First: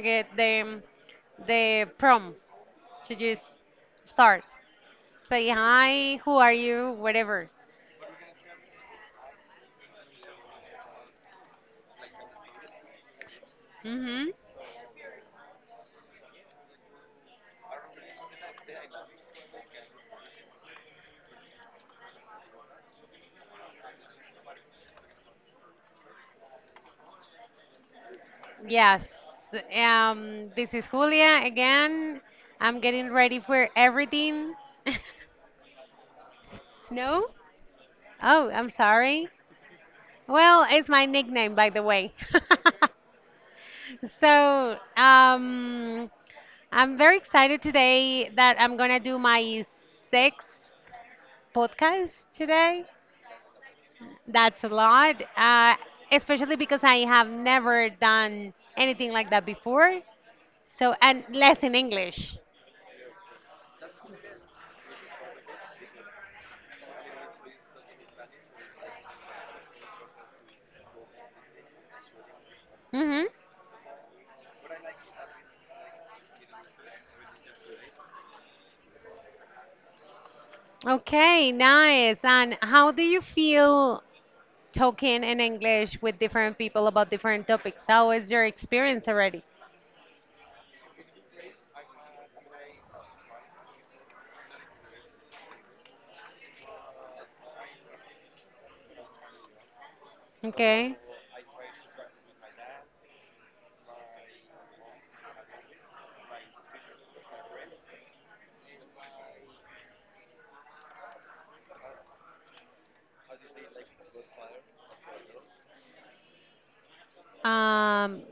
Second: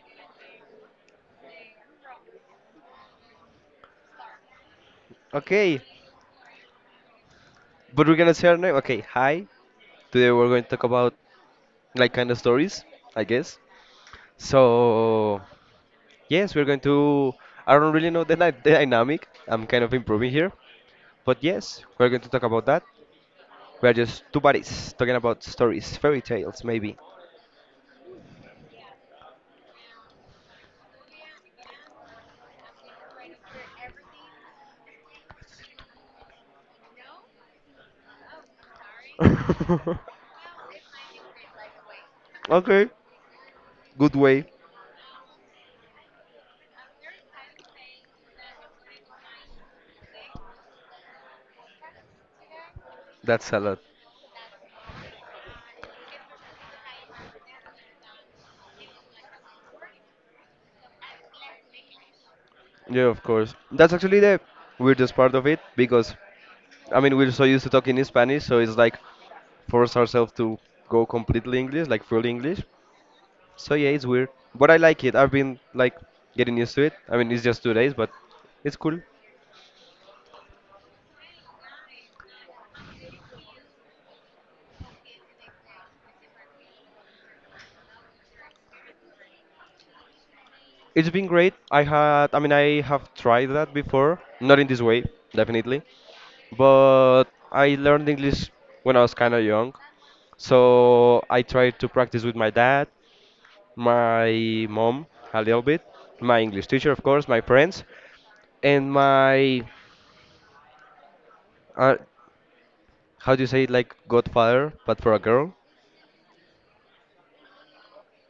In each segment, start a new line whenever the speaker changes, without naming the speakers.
get the prom to just start. Say
Okay,
hi, who are you, whatever.
but we're gonna say our name. Okay, hi. Today we're going to talk about like kind of stories, I guess.
Mm-hmm.
So yes, we're going to. I don't really know the dynamic. I'm kind of improving here, but yes, we're going to talk about that. We're just two buddies talking about stories, fairy tales, maybe.
Yes. This is Julia again. I'm getting ready for everything. No? Oh, I'm sorry. Well, it's my nickname, by the way.
Okay, good way.
So, I'm very excited today that I'm gonna do my sixth podcast today.
That's a lot.
That's a lot, especially because I have never done anything like that before. So, and less in English.
Yeah, of course. That's actually the weirdest part of it because I mean we're so used to talking in Spanish, so it's like force ourselves to go completely English, like full English.
hmm
So yeah, it's weird, but I like it. I've been like getting used to it. I mean, it's just 2 days, but it's cool.
Okay, nice. And how do you feel talking in English with different people about different topics? How is your experience already?
It's been great. I had, I mean, I have tried that before, not in this way, definitely, but I learned English when I was kind of young.
Okay.
So I tried to practice with my dad, my mom a little bit, my English teacher, of course, my friends, and my uh, how do you say it, like godfather, but for a girl.
Um,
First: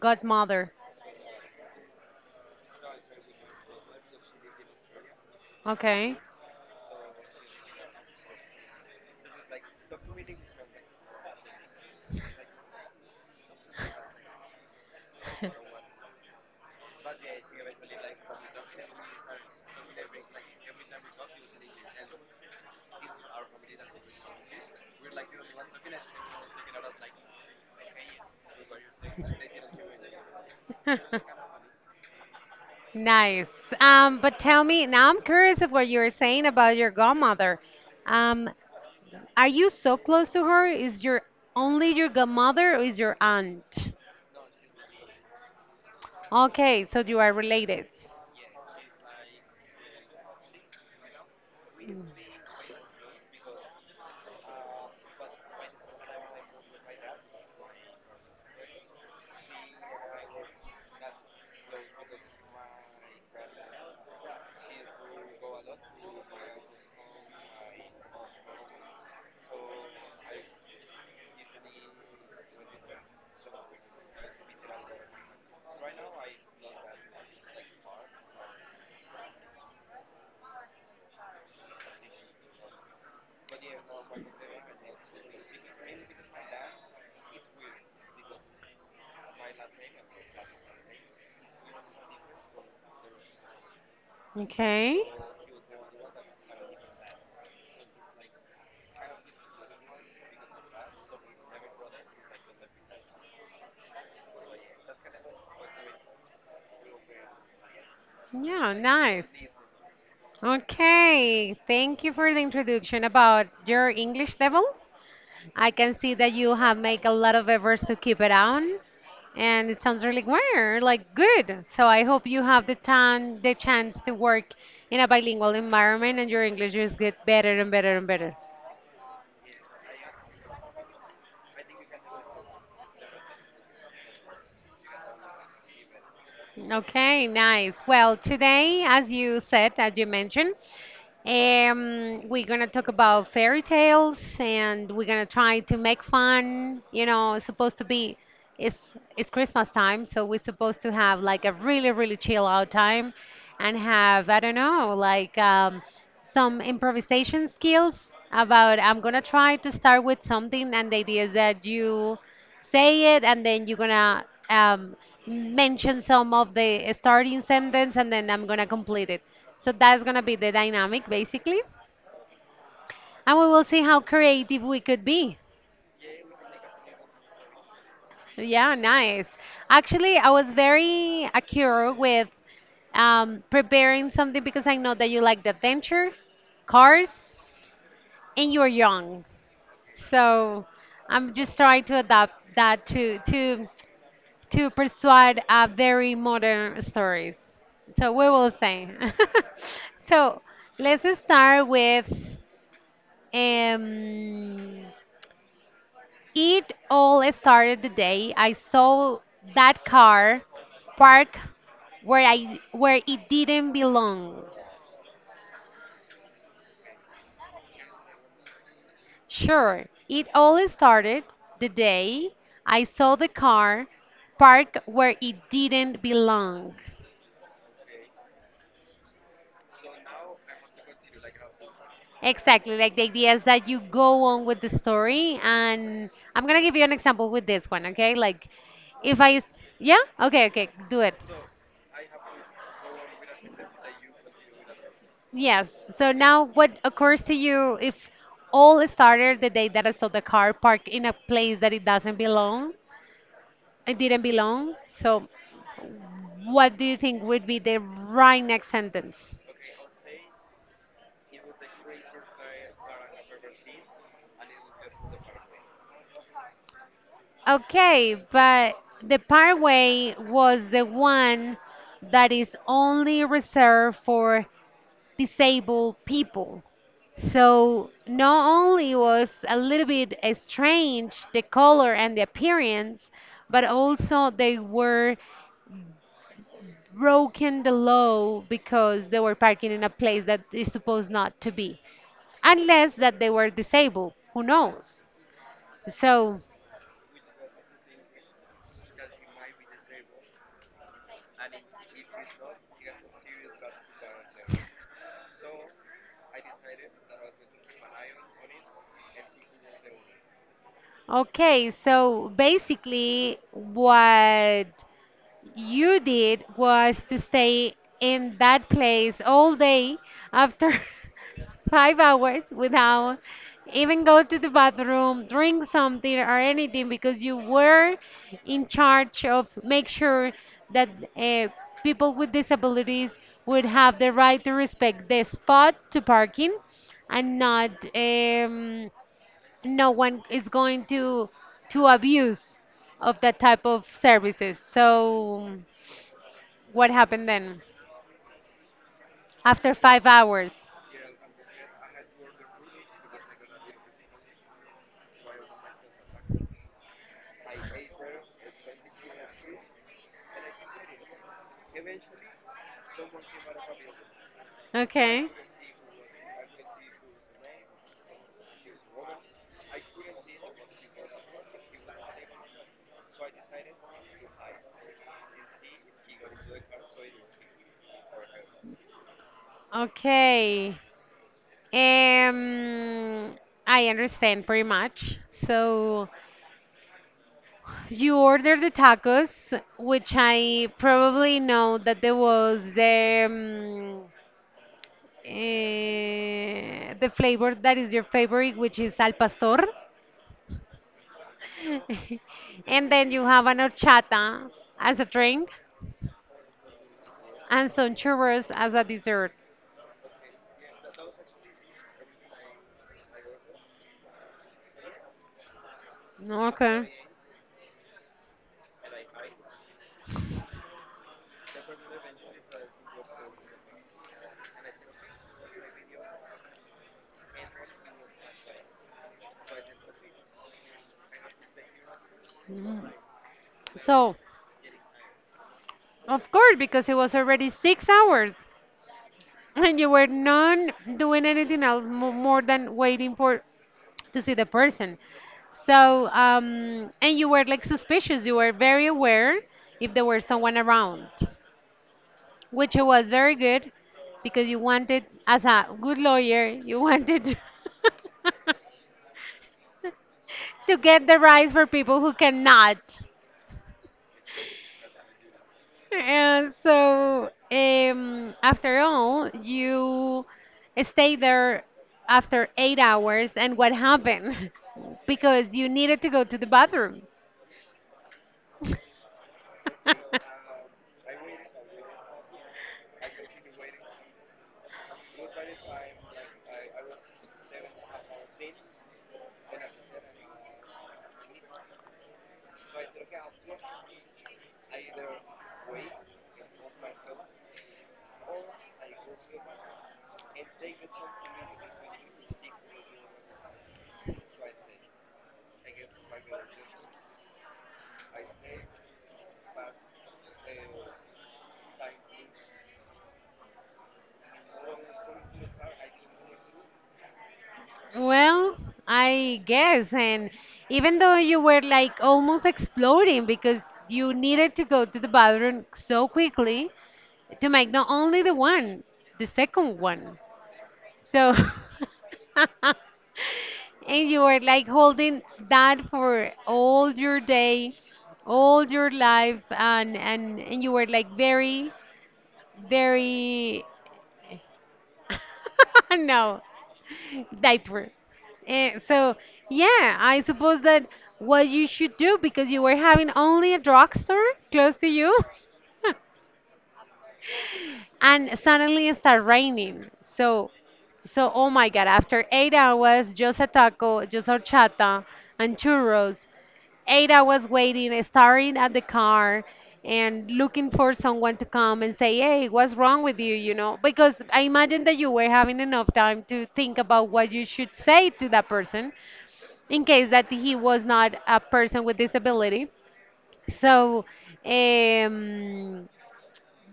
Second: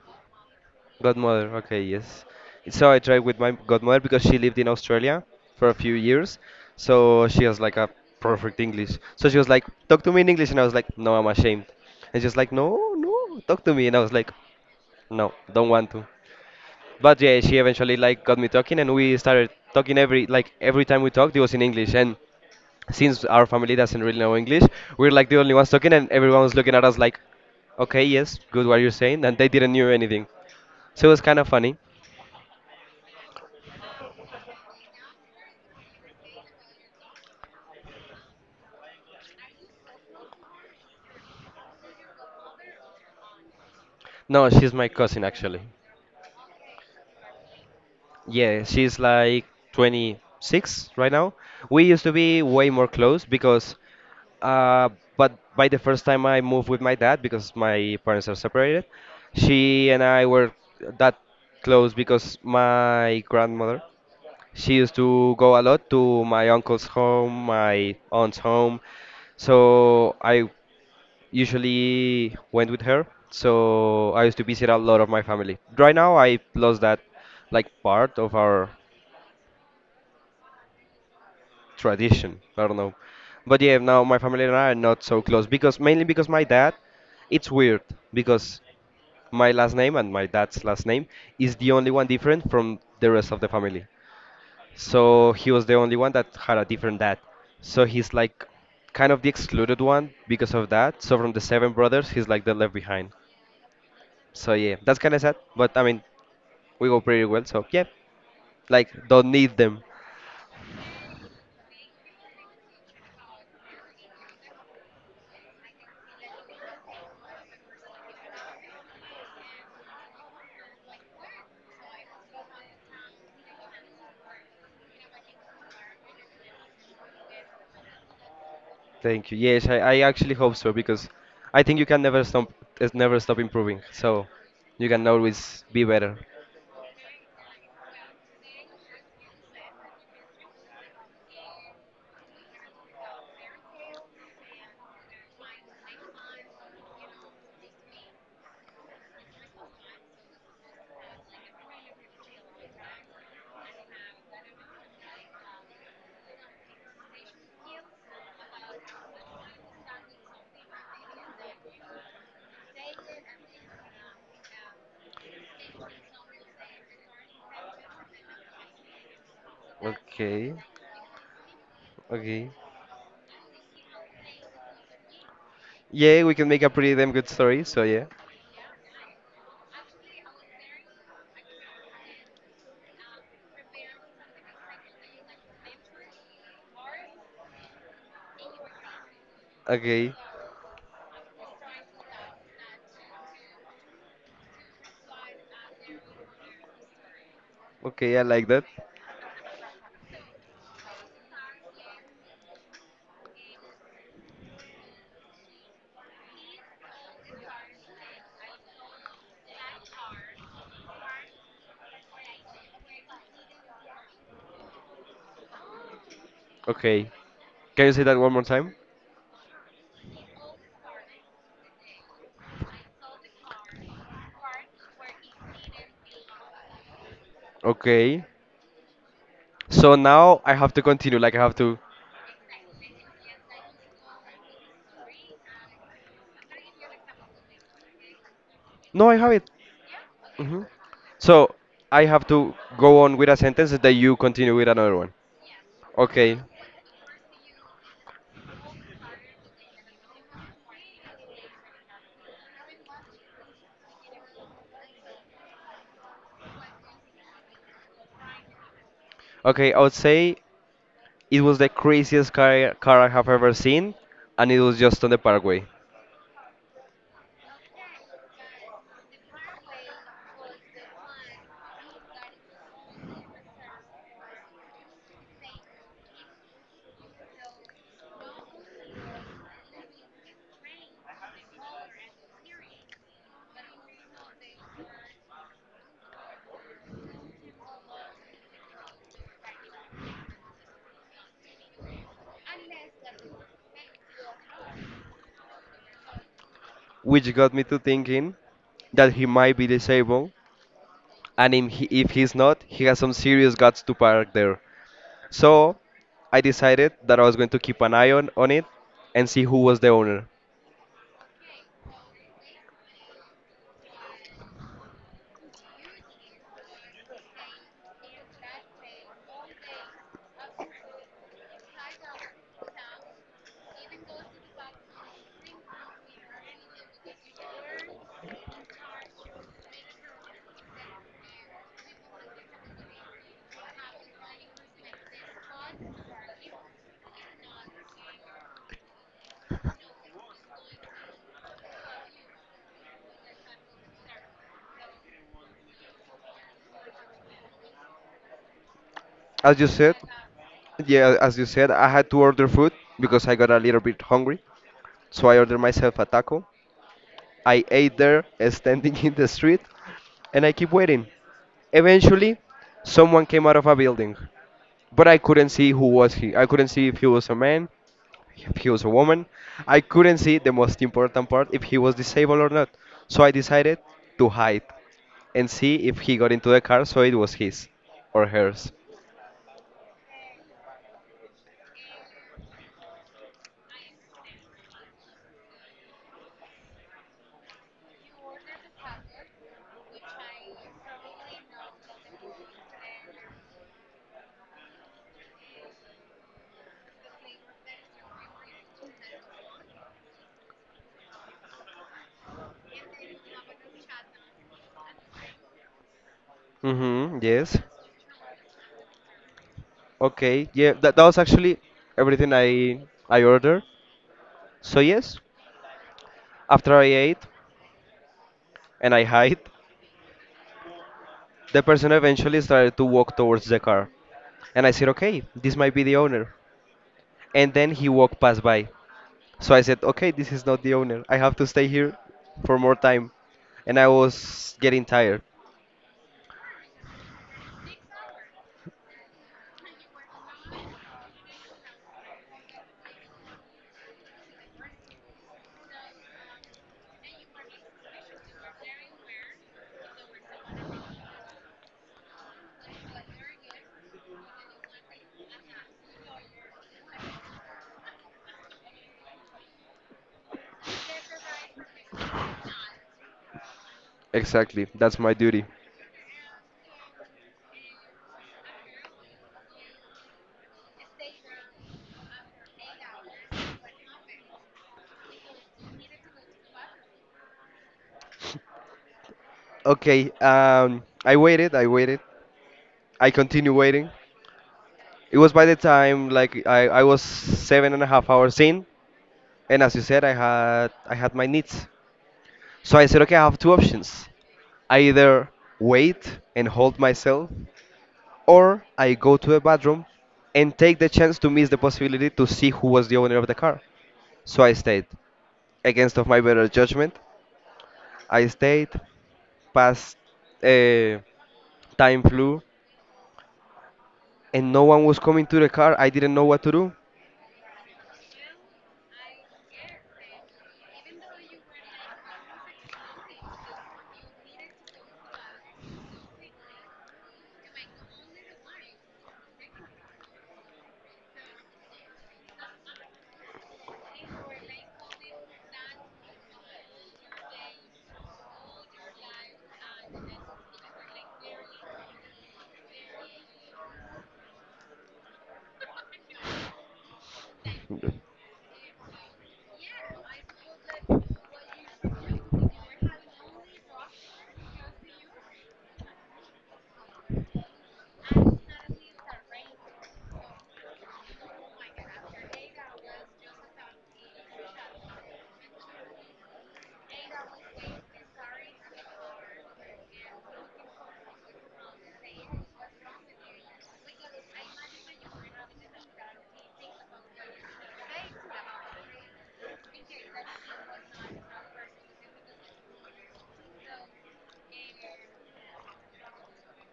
godmother.
Godmother, okay, yes. So I tried with my godmother because she lived in Australia for a few
Okay.
years. So she has like a perfect English. So she was like, talk to me in English. And I was like, no, I'm ashamed. And she was like, no, no, talk to me. And I was like, no, don't want to. But yeah, she eventually like got me talking and we started talking every, like every time we talked, it was in English. And since our family doesn't really know English, we're like the only ones talking and everyone was looking at us like, okay, yes, good what you're saying. And they didn't knew anything. So it was kind of funny.
Nice. But tell me, now I'm curious of what you were saying about your godmother. Um, Are you so close to her? Is your only your godmother or is your aunt?
No, she's my cousin actually.
Okay, so you are related.
Yeah, she's like 26 right now. We used to be way more close because, uh, but by the first time I moved with my dad, because my parents are separated, she and I were that close because my grandmother, she used to go a lot to my uncle's home, my aunt's home. So I usually went with her. So I used to visit a lot of my family. Right now, I lost that like part of our tradition. I don't know. But yeah, now my family and I are not so close because mainly because my dad, it's weird because my last name and my dad's last name is the only one different from the rest of the family.
Okay.
So he was the only one that had a different dad. So he's like kind of the excluded one because of that. So from the seven brothers, he's like the left behind. So yeah, that's kind of sad, but I mean, we go pretty well. So yeah,
Yeah,
like
nice.
don't need them.
Okay, thank you for the introduction about your English level. I can see that you have made a lot of efforts to keep it on, and it sounds really well, like good. So I hope you have the time, the chance to work in a bilingual environment, and your English is get better and better and better.
Thank you. Yes, I actually hope so because I think you can never stop, it's never stop improving. So you can always be better.
Okay, nice. Well, today, as you said, as you mentioned, we're gonna talk about fairy tales and we're gonna try to make fun. You know, it's supposed to be it's it's Christmas time, so we're supposed to have like a really, really chill out time and have, I don't know, like some improvisation skills about I'm gonna try to start with something and the idea is that you say it and then you're gonna um, mention some of the starting sentence and then I'm gonna complete it. So that's gonna be the
Okay,
dynamic basically.
okay.
And we will see how creative we could be.
Yeah, we can make a pretty damn good story. So yeah.
Yeah, nice. Actually, I was very accurate with preparing something because I know that you like the adventure, cars, and you're young.
Okay,
So I'm just trying to adapt that to persuade a very modern stories. So
okay, I
we
like
will
that.
say. So let's start with um, it all started the day I saw that car park where I where it didn't belong.
Okay, can you say that one more time?
Sure, it all started the day I saw the car park where it didn't belong.
Okay. So now I have to continue. Like I have to.
Exactly, like the idea is that you go on with the story, and I'm gonna give you an example with this one, okay? Like,
No, I
if
have
I, s-
it.
yeah, okay,
hmm
okay, do it.
So I have to go on with a sentence that you continue with another one.
Yes. So
Okay,
now, what occurs to you if all started the day that I saw the car parked in a place that it doesn't belong? It didn't belong. So, what do you think would be the right next sentence?
okay, I would say it was the craziest car I have ever seen, and it was just on the parkway,
Okay, but the parkway was the one that is only reserved for disabled people. So not only was a little bit strange the color and the appearance, but also they were broken the law because they were parking in a place that is supposed not to be, unless that they were disabled. Who knows? So.
which got me to thinking that he might be disabled, and if he's not, he has some serious guts to park there. So I decided that I was going to keep an eye on it and see who was the owner.
Okay, so basically, what you did was to stay in that place all day after 5 hours without even go to the bathroom, drink something or anything because you were in charge of make sure that uh, people with disabilities would have the right to respect the spot to parking and not no one is going to abuse of that type of services. So what happened then
As you
after
said,
5 hours?
yeah, as you said, I had to order food because I got a little bit hungry. So I ordered myself a taco. I ate there, standing in the street, and I keep waiting. Eventually, someone came out of a building, but I
Okay,
couldn't see who was he. I couldn't see if he was a man, if he was a woman. I couldn't see the most important part if he was disabled or not. So I decided to hide and see if he got into the car, so it was his or hers.
okay. Um, I understand pretty much. So you ordered the tacos, which I probably know that there was the the flavor that is your favorite, which is al pastor. And then you have an horchata as a drink
Mm-hmm. Yes.
and some churros as a dessert.
Okay. Yeah. That was actually everything I ordered. So yes, after I
Okay.
ate and I hide, the person eventually started to walk towards the car, and I said, okay, this might be the owner. And then he walked past by. So I said, okay, this is not the owner. I have to stay here for more time. And I
So,
was getting tired.
of course, because it was already 6 hours and you were not doing anything else more than waiting for to see the person. So, and you were like suspicious. You were very aware if there were someone around, which was very good because you wanted, as a good lawyer, you wanted to get the rights for people who cannot.
Exactly, that's my duty.
And so, after all, you stay there after 8 hours, and what happened? Because you needed to go to the bathroom.
Okay, I waited. I continued waiting. It was by the time like I was seven and a half hours in, and as you said, I had my needs. So I said, okay, I have two options. I either wait and hold myself, or I go to a bathroom and take the chance to miss the possibility to see who was the owner of the car. So I stayed. Against of my better judgment, I stayed. Past uh, time flew, and no one was coming to the car. I didn't know what to do.
Well, I guess. And even though you were like almost exploding because you needed to go to the bathroom so quickly to make not only the one, the second one. So, and you were like holding that for all your day, all your life, and you were like very, very, no, diaper. Eh, so yeah, I suppose that what you should do because you were having only a drugstore close to you. And suddenly it started raining. So, so oh my god! After 8 hours, just a taco, just horchata, and churros. 8 hours waiting, staring at the car, and looking for someone to come and say, "Hey, what's wrong with you?" You know, because I imagine that you were having enough time to think about what you should say to that person in case that he was not a person with disability. So, um,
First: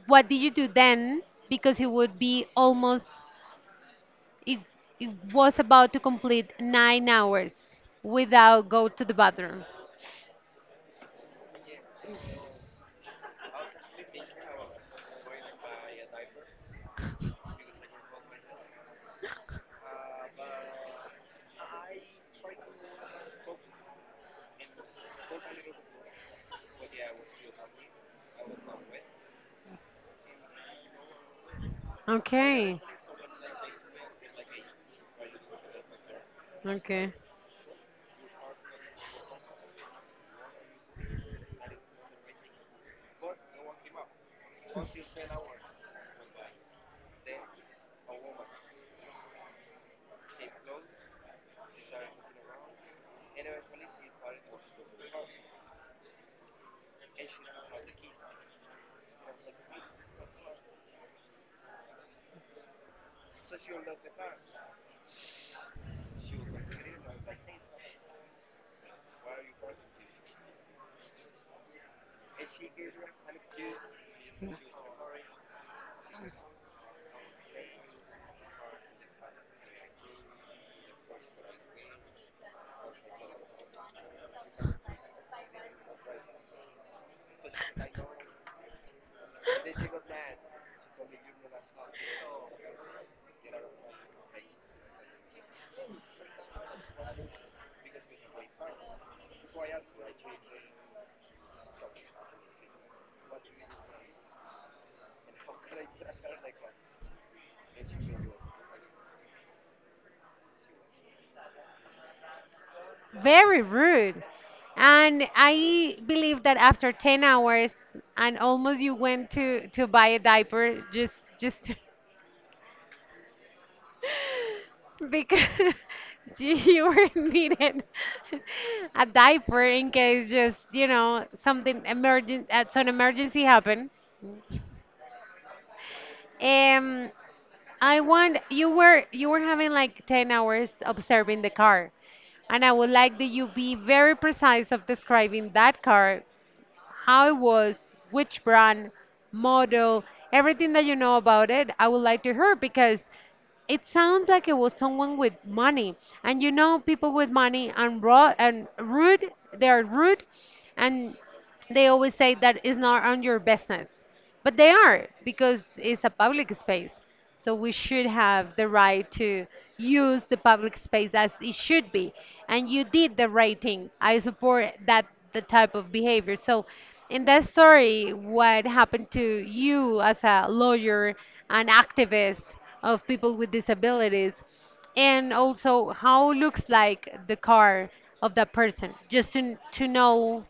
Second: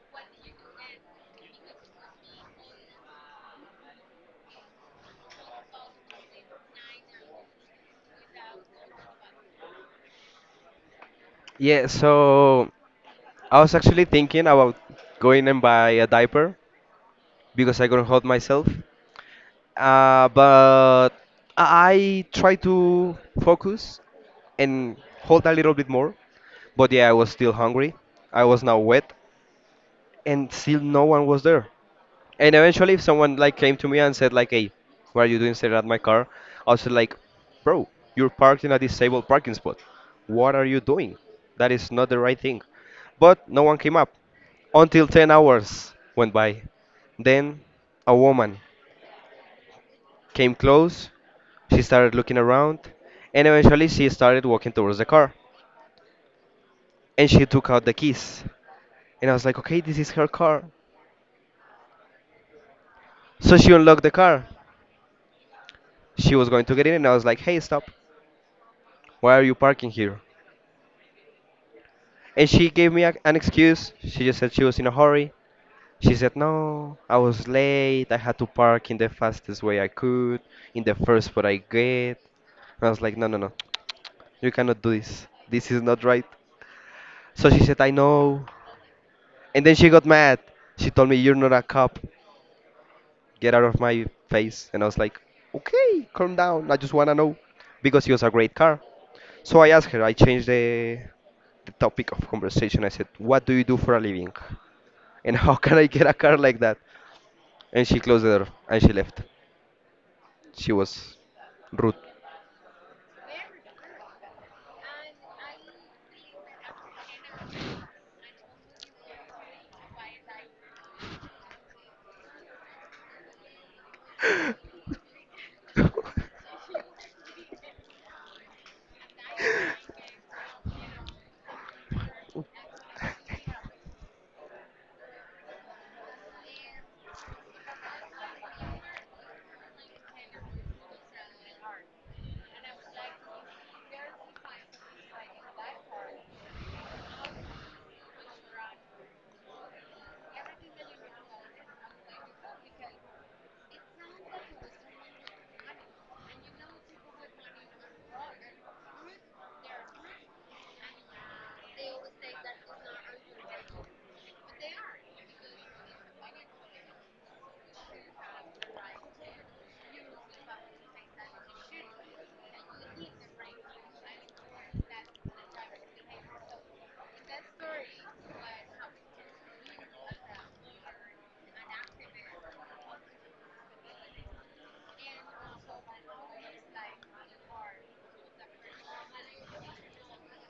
what did you do then? Because it would be almost, it, it was about to complete 9 hours without go to the bathroom.
Yeah, so I was actually thinking about going and buy a diaper because I couldn't hold myself. But I try to focus and hold a little bit more. But yeah, I was still hungry. I was now wet, and still no one was there. And
Okay.
eventually, if someone like came to me and said like, "Hey, what are you doing staring at my car?" I was
Okay.
like, "Bro, you're parked in a disabled parking spot. What are you doing? That is not the right thing." But no one came up until 10 hours went by. Then a woman came close. She started looking around, and eventually she started walking towards the car. And she took out the keys. And I was like, okay, this is her car. So she unlocked the car. She was going to get in, and I was like, hey, stop. Why are you parking here? And she gave me an excuse. She just said she was in a hurry. She said, no, I was late. I had to park in the fastest way I could, in the first spot I get. And I was like, no, no, no, you cannot do this. This is not right. So she said, I know. And then she got mad. She told me, you're not a cop. Get out of my face. And I was like, okay, calm down. I just want to know because it was a great car. So I asked her, I changed the topic of conversation. I said, what do you do for a living? And how can I get a car like that? And she closed the door and she left. She was rude.
Very rude. And I believe that after 10 hours and almost you went to buy a diaper just because you were needed a diaper in case just, you know, something emergent some emergency happened. Um, I want you were having like 10 hours observing the car. And I would like that you be very precise of describing that car, how it was, which brand, model, everything that you know about it. I would like to hear because it sounds like it was someone with money. And you know people with money and raw and rude, they are rude and they always say that it's not on your business, but they are because it's a public space. So we should have the right to use the public space as it should be. And you did the right thing. I support that the type of behavior. So in that story, what happened to you as a lawyer and activist of people with disabilities, and also how looks like the car of that person, just to know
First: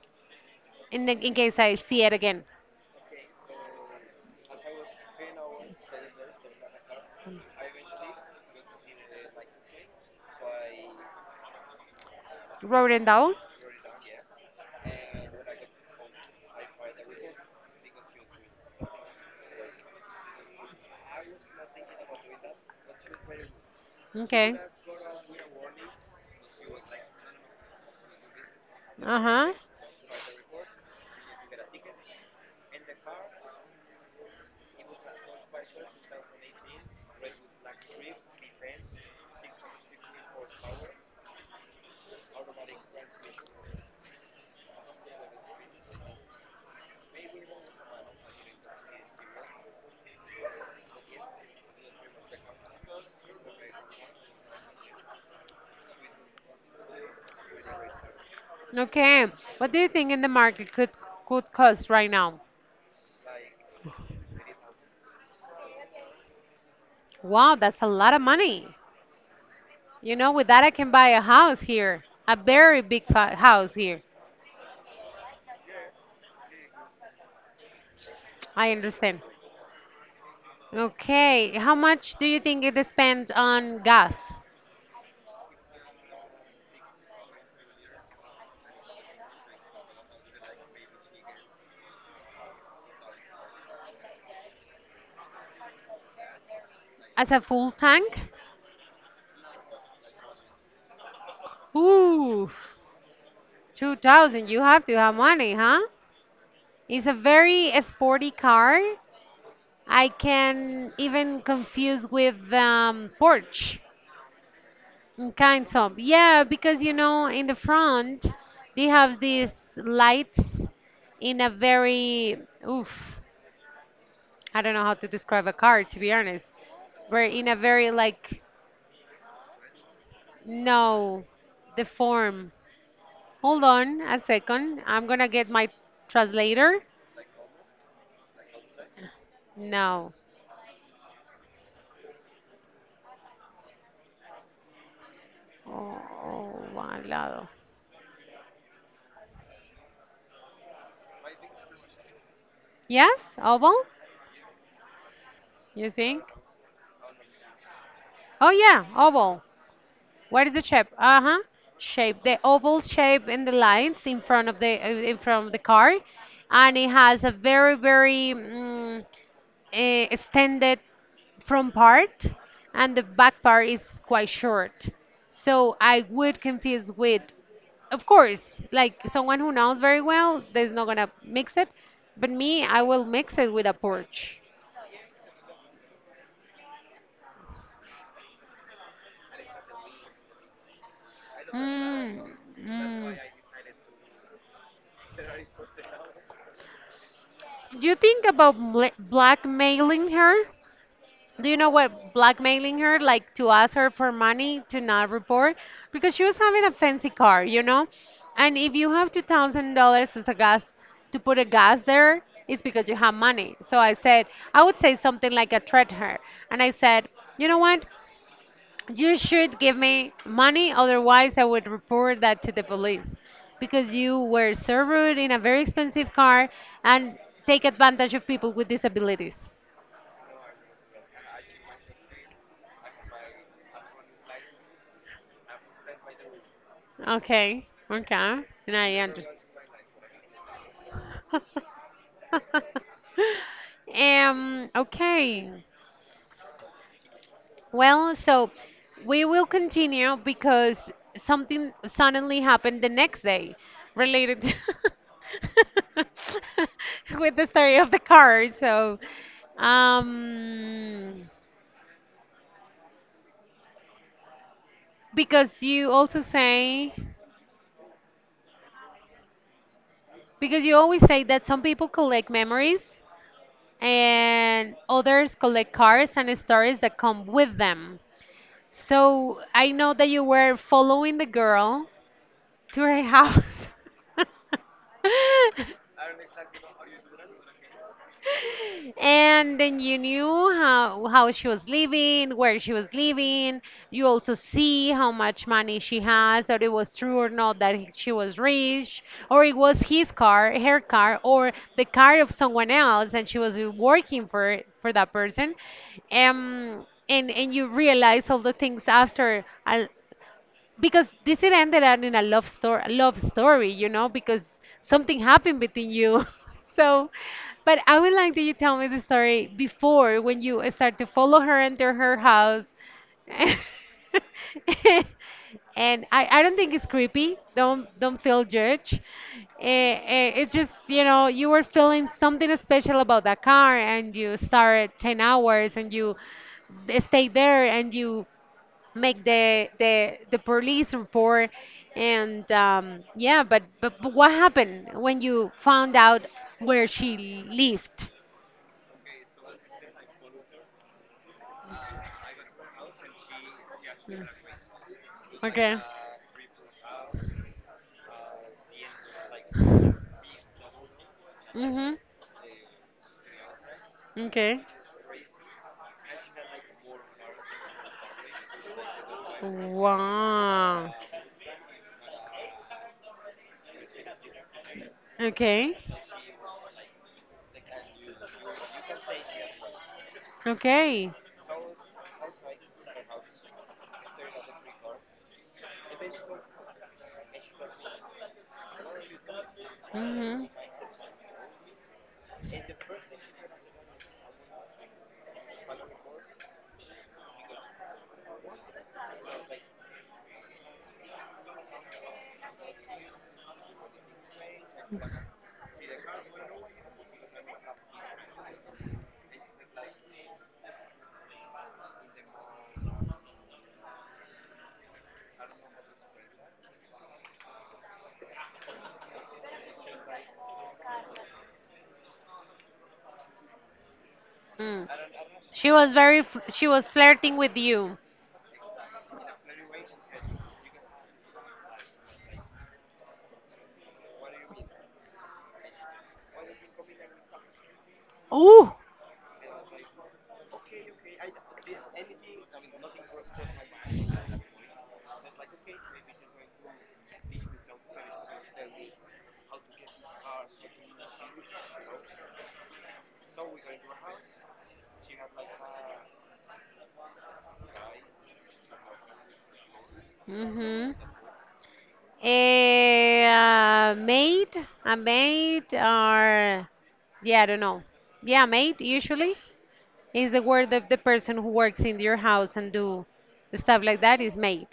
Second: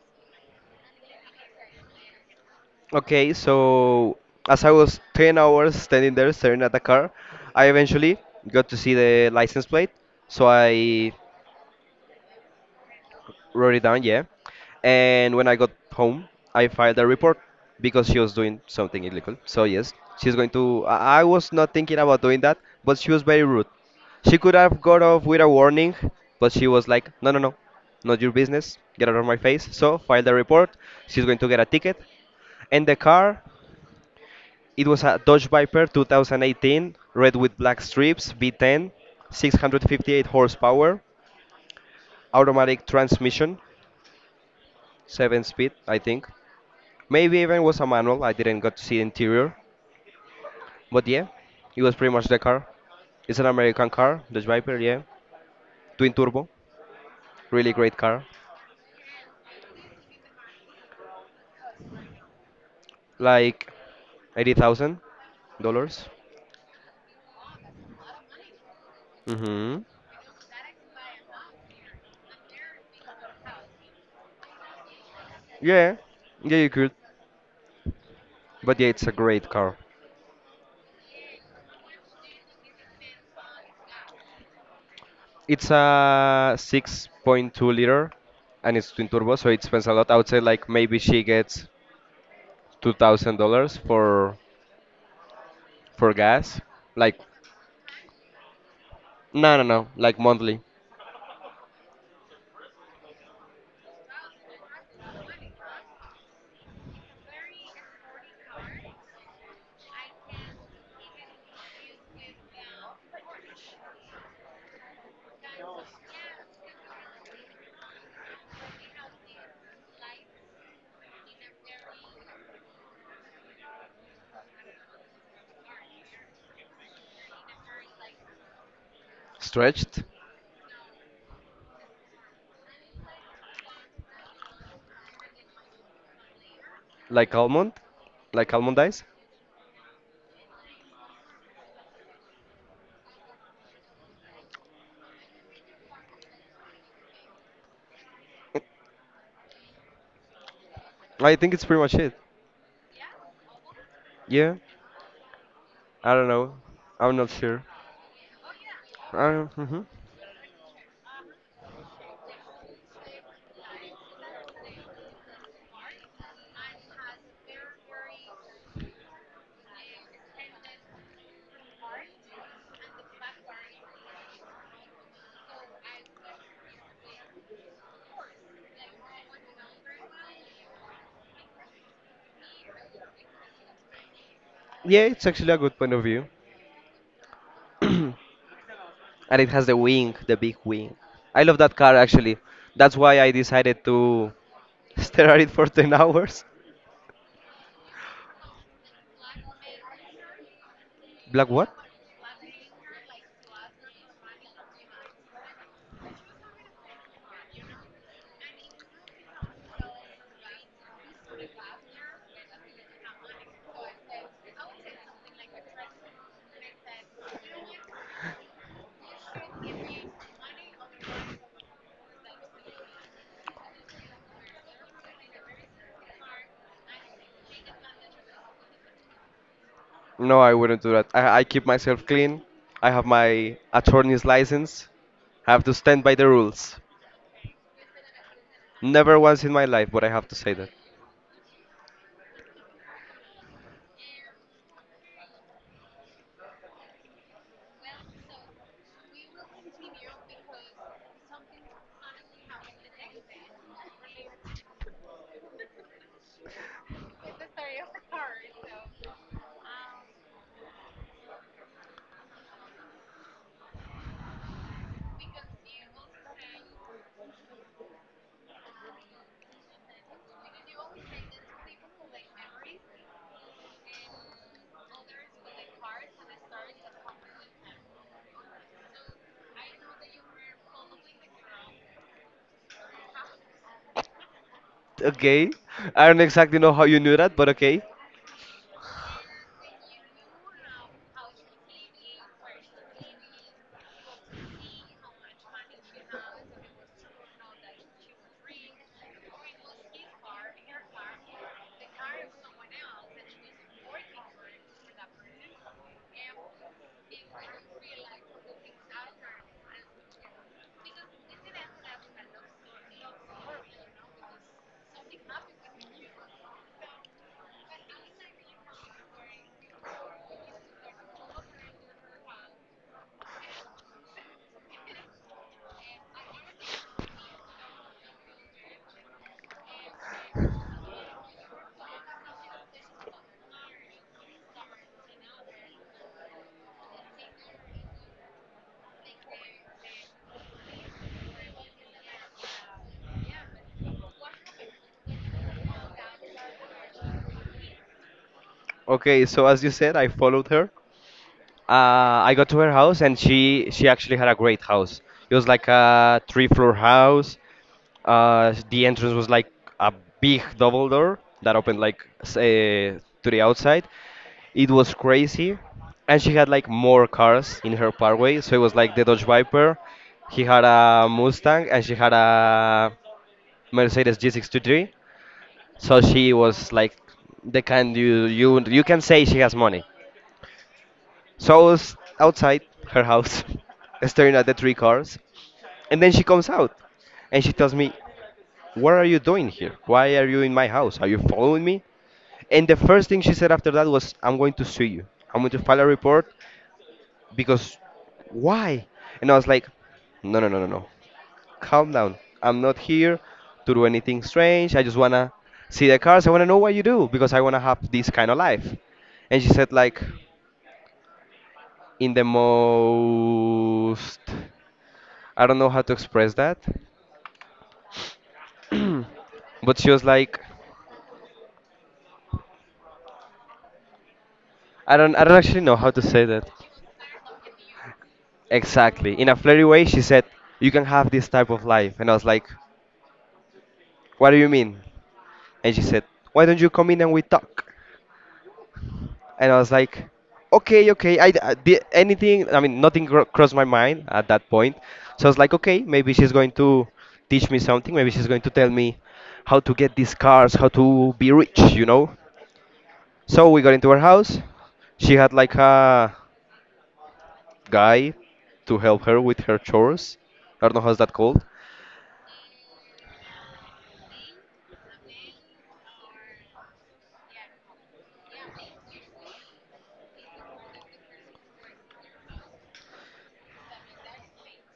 in case I see it again.
Okay, so as I was 10 hours standing there staring at the car, I eventually got to see the license plate. So I
Wrote it down.
wrote it down, yeah. And when I got home, I filed a report because she was doing something illegal. So yes, she's going to. I was not thinking about doing that, but she was very rude. She could
Okay.
have got off with a warning, but she was like, "No, no, no, not your business. Get out of my
Uh-huh.
face." So filed a report. She's going to get a ticket. And the car, it was a Dodge Viper 2018, red with black strips, V10, 658 horsepower, automatic transmission, 7 speed, I think. Maybe even was a manual. I didn't got to see the interior, but yeah, it was pretty much the car. It's an American car, Dodge Viper, yeah, twin turbo, really great car,
Okay. What do you think in the market could cost right now?
like $80,000.
Wow, that's a lot of money.
Mm-hmm.
You know, with that I can buy a house here, a very big house here.
Yeah, yeah, you could,
I
but yeah, it's a
understand.
great car.
Okay. How much do you think it spends on gas
It's a 6.2 liter, and it's twin turbo, so it spends a lot. I would say like maybe she gets $2,000 for gas, like
as a full tank?
no, no, no, like monthly
Ooh, 2000. You have to have money, huh? It's a very sporty car. I can even confuse with porch and kinds of. Yeah, because you know, in the front, they have these lights in a very, oof, I don't know how to describe a car, to be honest. We're in a very, like,
stretched.
no, the form. Hold on a second. I'm gonna get my translator.
Like almond? Like almond ice?
No. Oh, al lado.
I think it's pretty much it.
Yes? Oval?
Yeah,
You
I
think?
don't know. I'm not sure.
Oh, yeah, oval.
Uh, hmm
What is the shape? Uh-huh. Shape, the oval shape and the lines in front of the in front of the car, and it has a very very extended front part, and the back part is quite short. So I would confuse with, of course, like someone who knows very well, there's not gonna mix it, but me, I will mix it with a Porsche.
Yeah, it's actually a good point of view. And it has the wing, the big wing. I love that car
Mm,
actually. That's
mm.
why I decided to stare at it for 10 hours.
Do you think about blackmailing her? Do
Black
you
what?
know what blackmailing her like to ask her for money to not report because she was having a fancy car, you know, and if you have $2,000 as a gas to put a gas there, it's because you have money. So I said I would say something like a threat her, and I said, you know what, you should give me money, otherwise I would report that to the police because you were so rude in a very expensive car and take advantage of people with disabilities.
No, I wouldn't do that. I keep myself clean. I have my attorney's license. I have to stand by the rules.
Okay. Okay. And I
Never
understand.
once in my life, but I have to say that.
Um. Okay. Well, so we will continue because something suddenly happened the next day related to with the story of the car. So, um, because you also say because you always say that some people collect memories and others collect cards and stories that come with them. So I know that you were following the girl to her house.
Okay. I don't exactly know how you knew that, but okay.
And then you knew how she was living, where she was living. You also see how much money she has, or it was true or not that she was rich, or it was his car, her car, or the car of someone else, and she was working for that person. And you realize all the things after, because this it ended up in a love story a love story because something happened between you so but I would like that you tell me the story before, when you start to follow her into her house. And I don't think it's creepy. Don't feel judged. It's just, you know, you were feeling something special about that car, and you started 10 hours and you stayed there and you make the police report. And yeah, but what happened when you found out where she lived?
Okay, so as you said, I followed her. I got to her house, and she actually had
Mm.
a great house. It was like
Okay.
a three-floor house. The entrance was like a big double door that opened
Hmm.
like to the outside.
Okay.
It was crazy, and she had like more cars in her parkway. So it was like the Dodge Viper. He had
Wow.
a Mustang, and she had a Mercedes G63.
Okay.
So she was like the kind you can say she has money.
Okay.
So I was outside her house, staring at the three cars, and then she comes out, and she tells me, "What are you doing here? Why are you
Mm-hmm.
in my house? Are you following me?" And the first thing she said after that was, "I'm going to sue you. I'm going to file a report because why?" And I was like, "No, no, no, no, no. Calm down. I'm not here to do anything strange. I just wanna see the cars. I wanna know what you do because I wanna have this kind of life." And she said like in the most, I don't know how to express that. But she was like,
Mm.
I don't actually know how to say that.
She was flirting with you.
Exactly. In a flirty way she said, "You can have this type of life," and I was like, "What do you mean?" And she said, "Why don't you come in and we talk?"
Oh.
And I was like, okay, okay. I did anything. I mean, nothing cro- crossed my mind at that point. So I was like, okay, maybe she's going to teach me something. Maybe she's going to tell me how to get these cars, how to be rich, you know. So we got into her house. She had like a guy to help her with her chores. I don't know
Hmm.
how's that called.
A maid, a maid, or yeah, I don't know. Yeah, maid usually is the word of the person who works in your house and do stuff like that is maid.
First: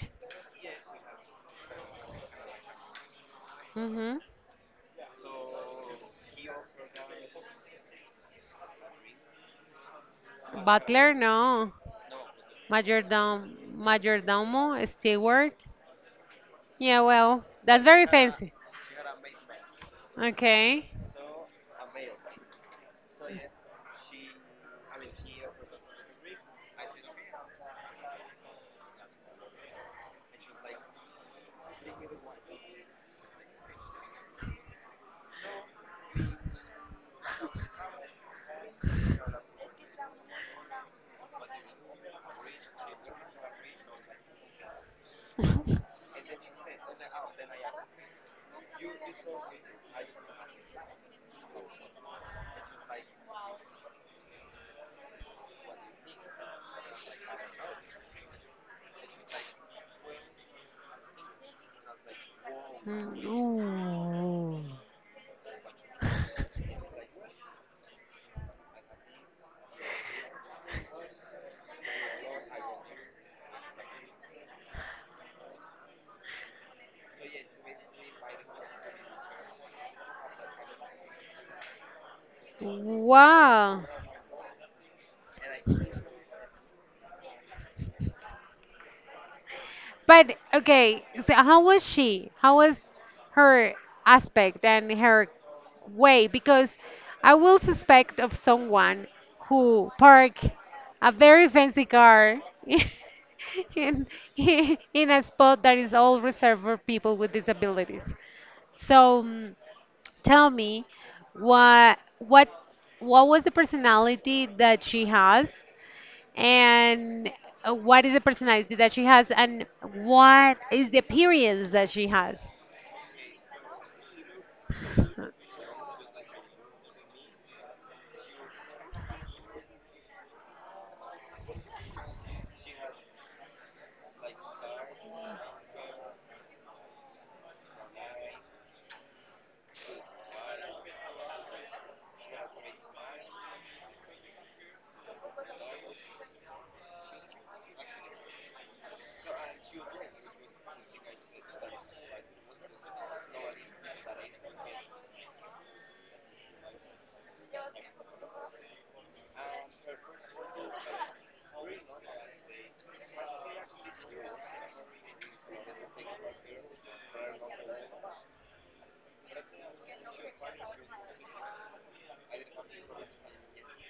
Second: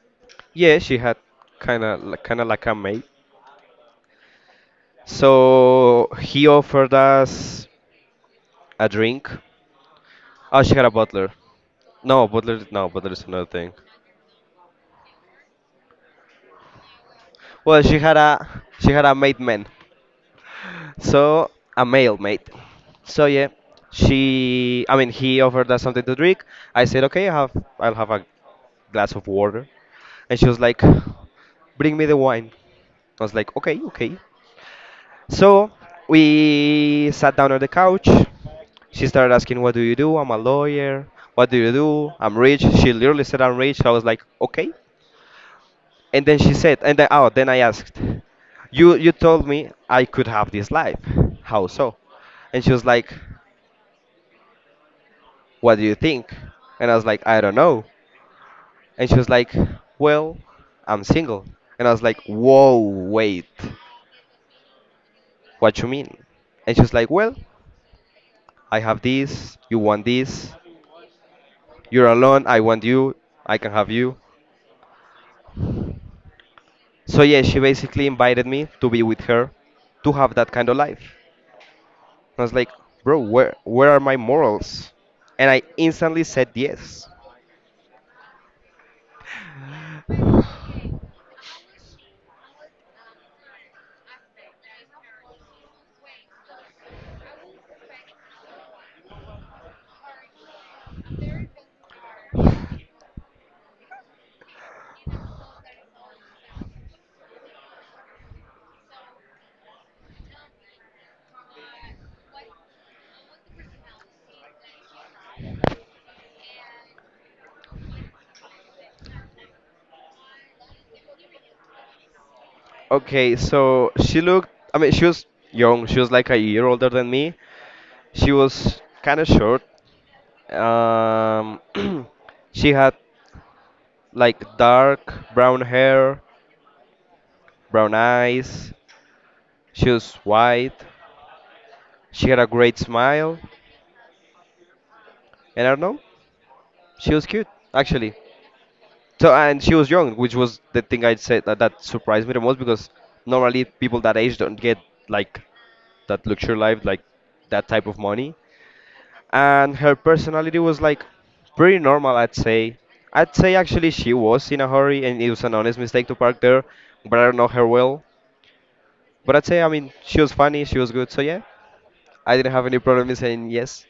Yeah, she had kind of like a maid.
Hmm.
So he offered us a drink. Oh, she had a
Butler,
butler.
no.
No, butler. No, butler is another
Majordom,
thing.
majordomo, steward. Yeah, well,
Well,
that's very fancy.
she had a mate man,
Okay.
so a male mate. So yeah, she I mean he offered us something to drink. I said okay, I'll have a glass of water, and she was like, "Bring me the wine." I was like, okay, okay. So we sat down on the couch. She started asking, "What do you do?" "I'm a lawyer. What do you do?" "I'm rich." She literally said, "I'm rich." I was like, okay. And then she said, and then, oh, then I asked, "You told me I could have this life. How so?" And she was like, "What do you think?" And I was like, "I don't know." And she was like, "Well, I'm single." And I was like, "Whoa,
Mm,
wait,
ooh.
what you mean?" And she was like, "Well, I have this. You want this? You're alone. I want you. I can have you." So yeah, she basically invited me to be with her, to have that kind of life. I was like, "Bro,
Wow.
where are my morals?" And I instantly said yes.
But okay, so how was she? How was her aspect and her way? Because I will suspect of someone who park a very fancy car in in a spot that is all reserved for people with disabilities. So mm, tell me, what what what was the personality that she has? And what is the personality that she has, and what is the appearance that she has?
Okay, so she looked, I mean, she was young. She was like a year older than me. She was kind of short. Um, she had like dark brown hair, brown eyes. She was white. She had a great smile. And I don't know, she was cute, actually. So, and she was young, which was the thing I'd say that surprised me the most because normally people that age don't get like that luxury life, like that type of money. And her personality was like pretty normal, I'd say. I'd say actually she was in a hurry and it was an honest mistake to park there, but I don't know her well. But I'd say, I mean, she was funny, she was good, so yeah. I didn't have any problem in saying yes.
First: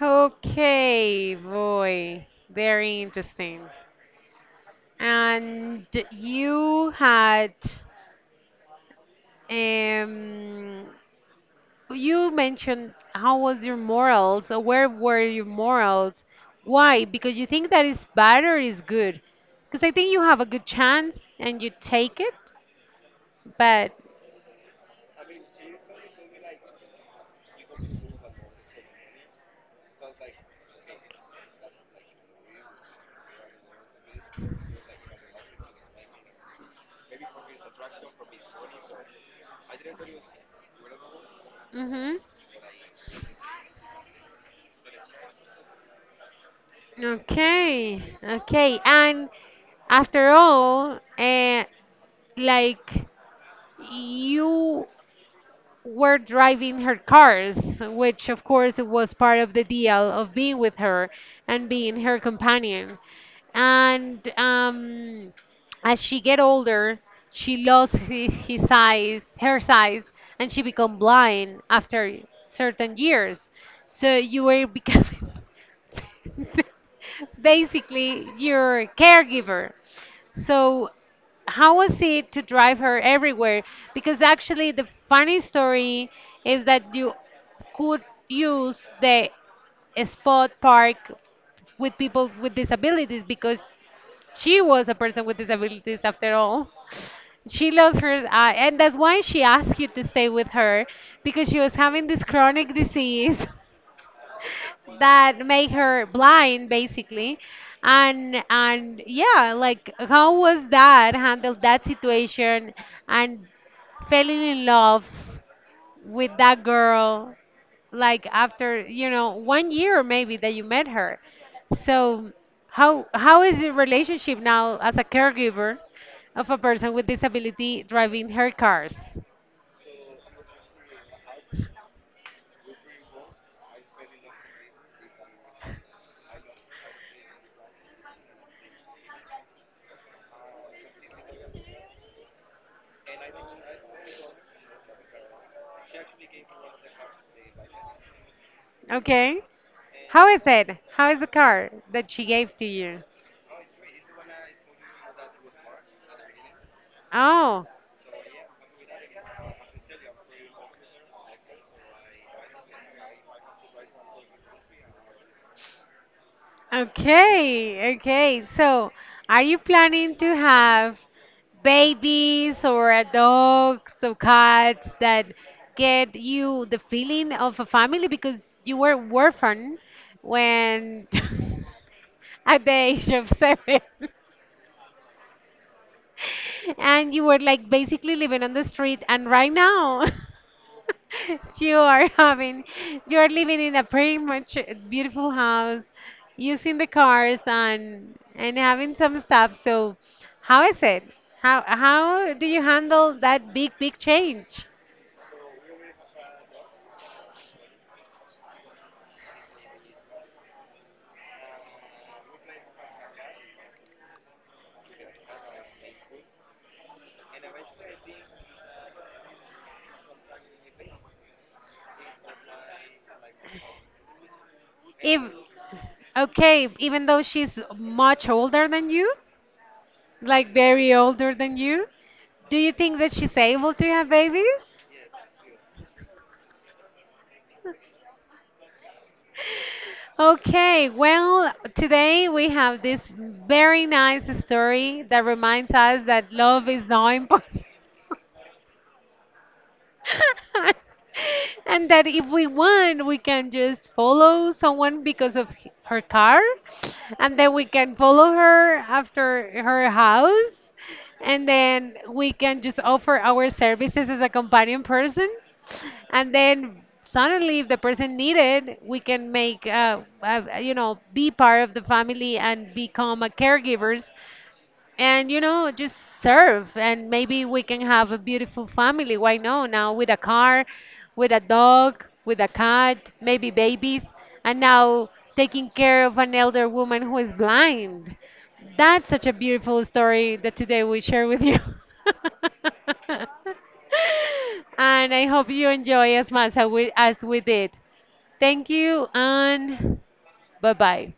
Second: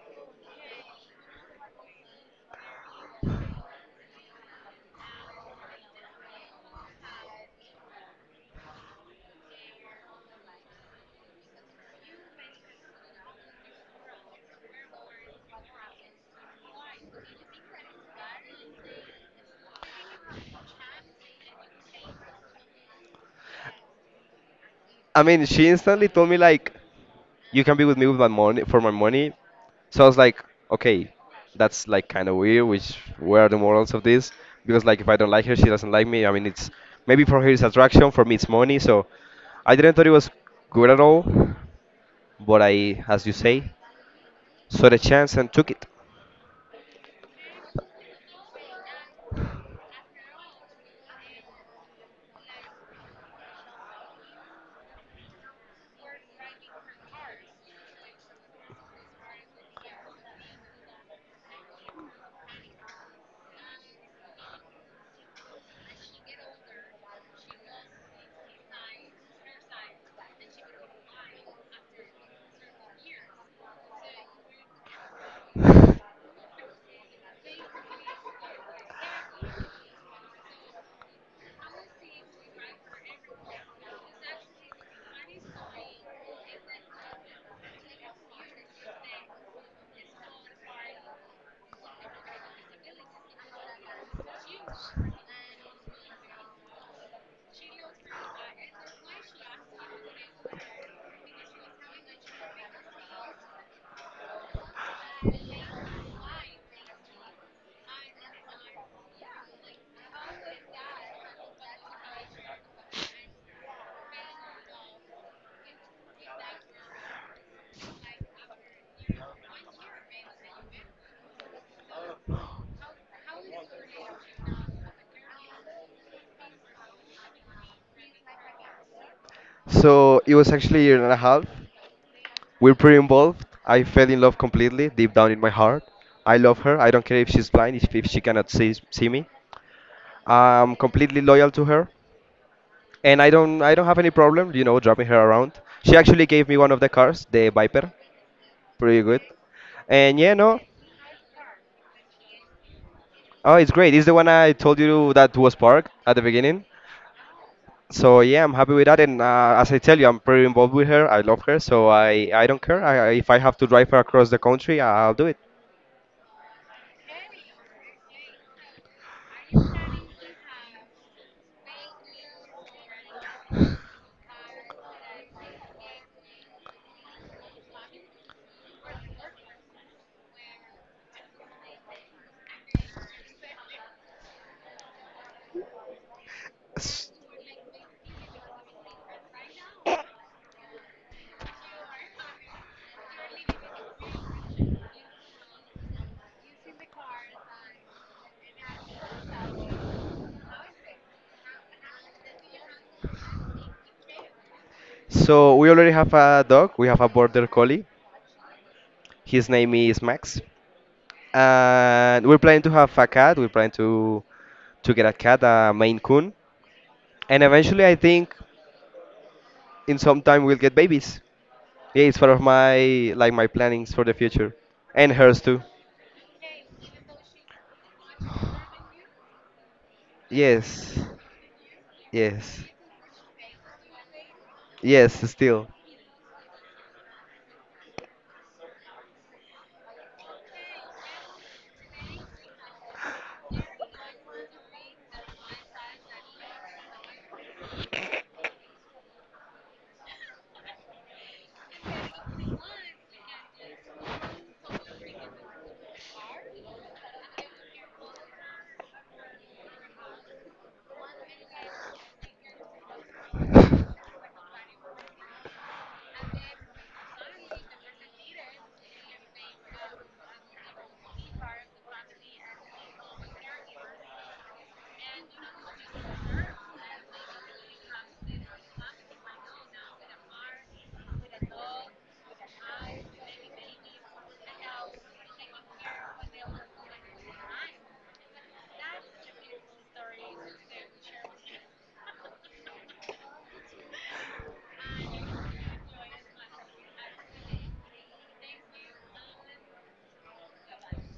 Okay, boy, very interesting. And you had um you mentioned, how was your morals, or where were your morals? Why? Because you think that is bad or is good? Because I think you have a good chance and you take it, but
I mean, she instantly told me like, "You can be with me, with my money, for my money." So I was like, okay, that's like kind of weird. Which, where are the morals of this? Because like, if I don't like her, she doesn't like me. I mean, it's maybe for her it's attraction, for me it's money. So I didn't thought it was good at all,
Mm-hmm.
but I, as you say, saw the chance and took it.
Okay, okay. And after all, like, you were driving her cars, which of course it was part of the deal of being with her and being her companion. And as she get older, she lost his size, her size, and she become blind after certain years. So you were becoming basically your caregiver. So how was it to drive her everywhere? Because actually, the funny story is that you could use the spot park with people with disabilities because she was a person with disabilities after all. She lost her eye, and that's why she asked you to stay with her because she was having this chronic disease, that made her blind basically. And yeah, like, how was that handled, that situation, and falling in love with that girl, like, after, you know, one year maybe, that you met her? So how is your relationship now as a caregiver of a person with disability driving her cars?
So it was actually a year and a half. We're pretty involved. I fell in love completely, deep down in my heart. I love her. I don't care if she's blind, if she cannot see me. I'm completely loyal to her. And I don't have any problem, you know, dropping her around. She actually gave me one of the cars, the Viper, pretty good.
Okay.
And
How
yeah,
is
no,
it? How is the car that she gave to you?
oh, it's great. It's the one I told you that was parked at the beginning.
Oh.
So yeah, I'm happy with that. And as I tell you, I'm pretty involved with her. I love her, so I don't care. If I have to drive her across the country, I'll do it.
Okay, okay. So, are you planning to have babies or a dogs or cats that get you the feeling of a family, because you were orphan when at the age of seven? And you were, like, basically living on the street, and right now you are having, you are living in a pretty much beautiful house, using the cars and having some stuff. So how is it? How do you handle that big change?
So we already have a dog. We have a border collie. His name is Max, and we're planning to have a cat. We're planning to get a cat, a Maine Coon, and eventually I think in some time we'll get babies. Yeah, it's part of my plannings for the future, and
If
hers too.
okay, even though she's much older than you, like very
Yes,
older than you, do
yes,
you think that she's able to have babies?
yes. Still.
Okay, well, today we have this very nice story that reminds us that love is not impossible. And that if we want, we can just follow someone because of her car, and then we can follow her after her house, and then we can just offer our services as a companion person, and then suddenly, if the person needed, we can make you know, be part of the family and become a caregivers, and, you know, just serve. And maybe we can have a beautiful family, why no, now with a car, with a dog, with a cat, maybe babies. And now, taking care of an elder woman who is blind. That's such a beautiful story that today we share with you. And I hope you enjoy as much as we did. Thank you, and bye bye.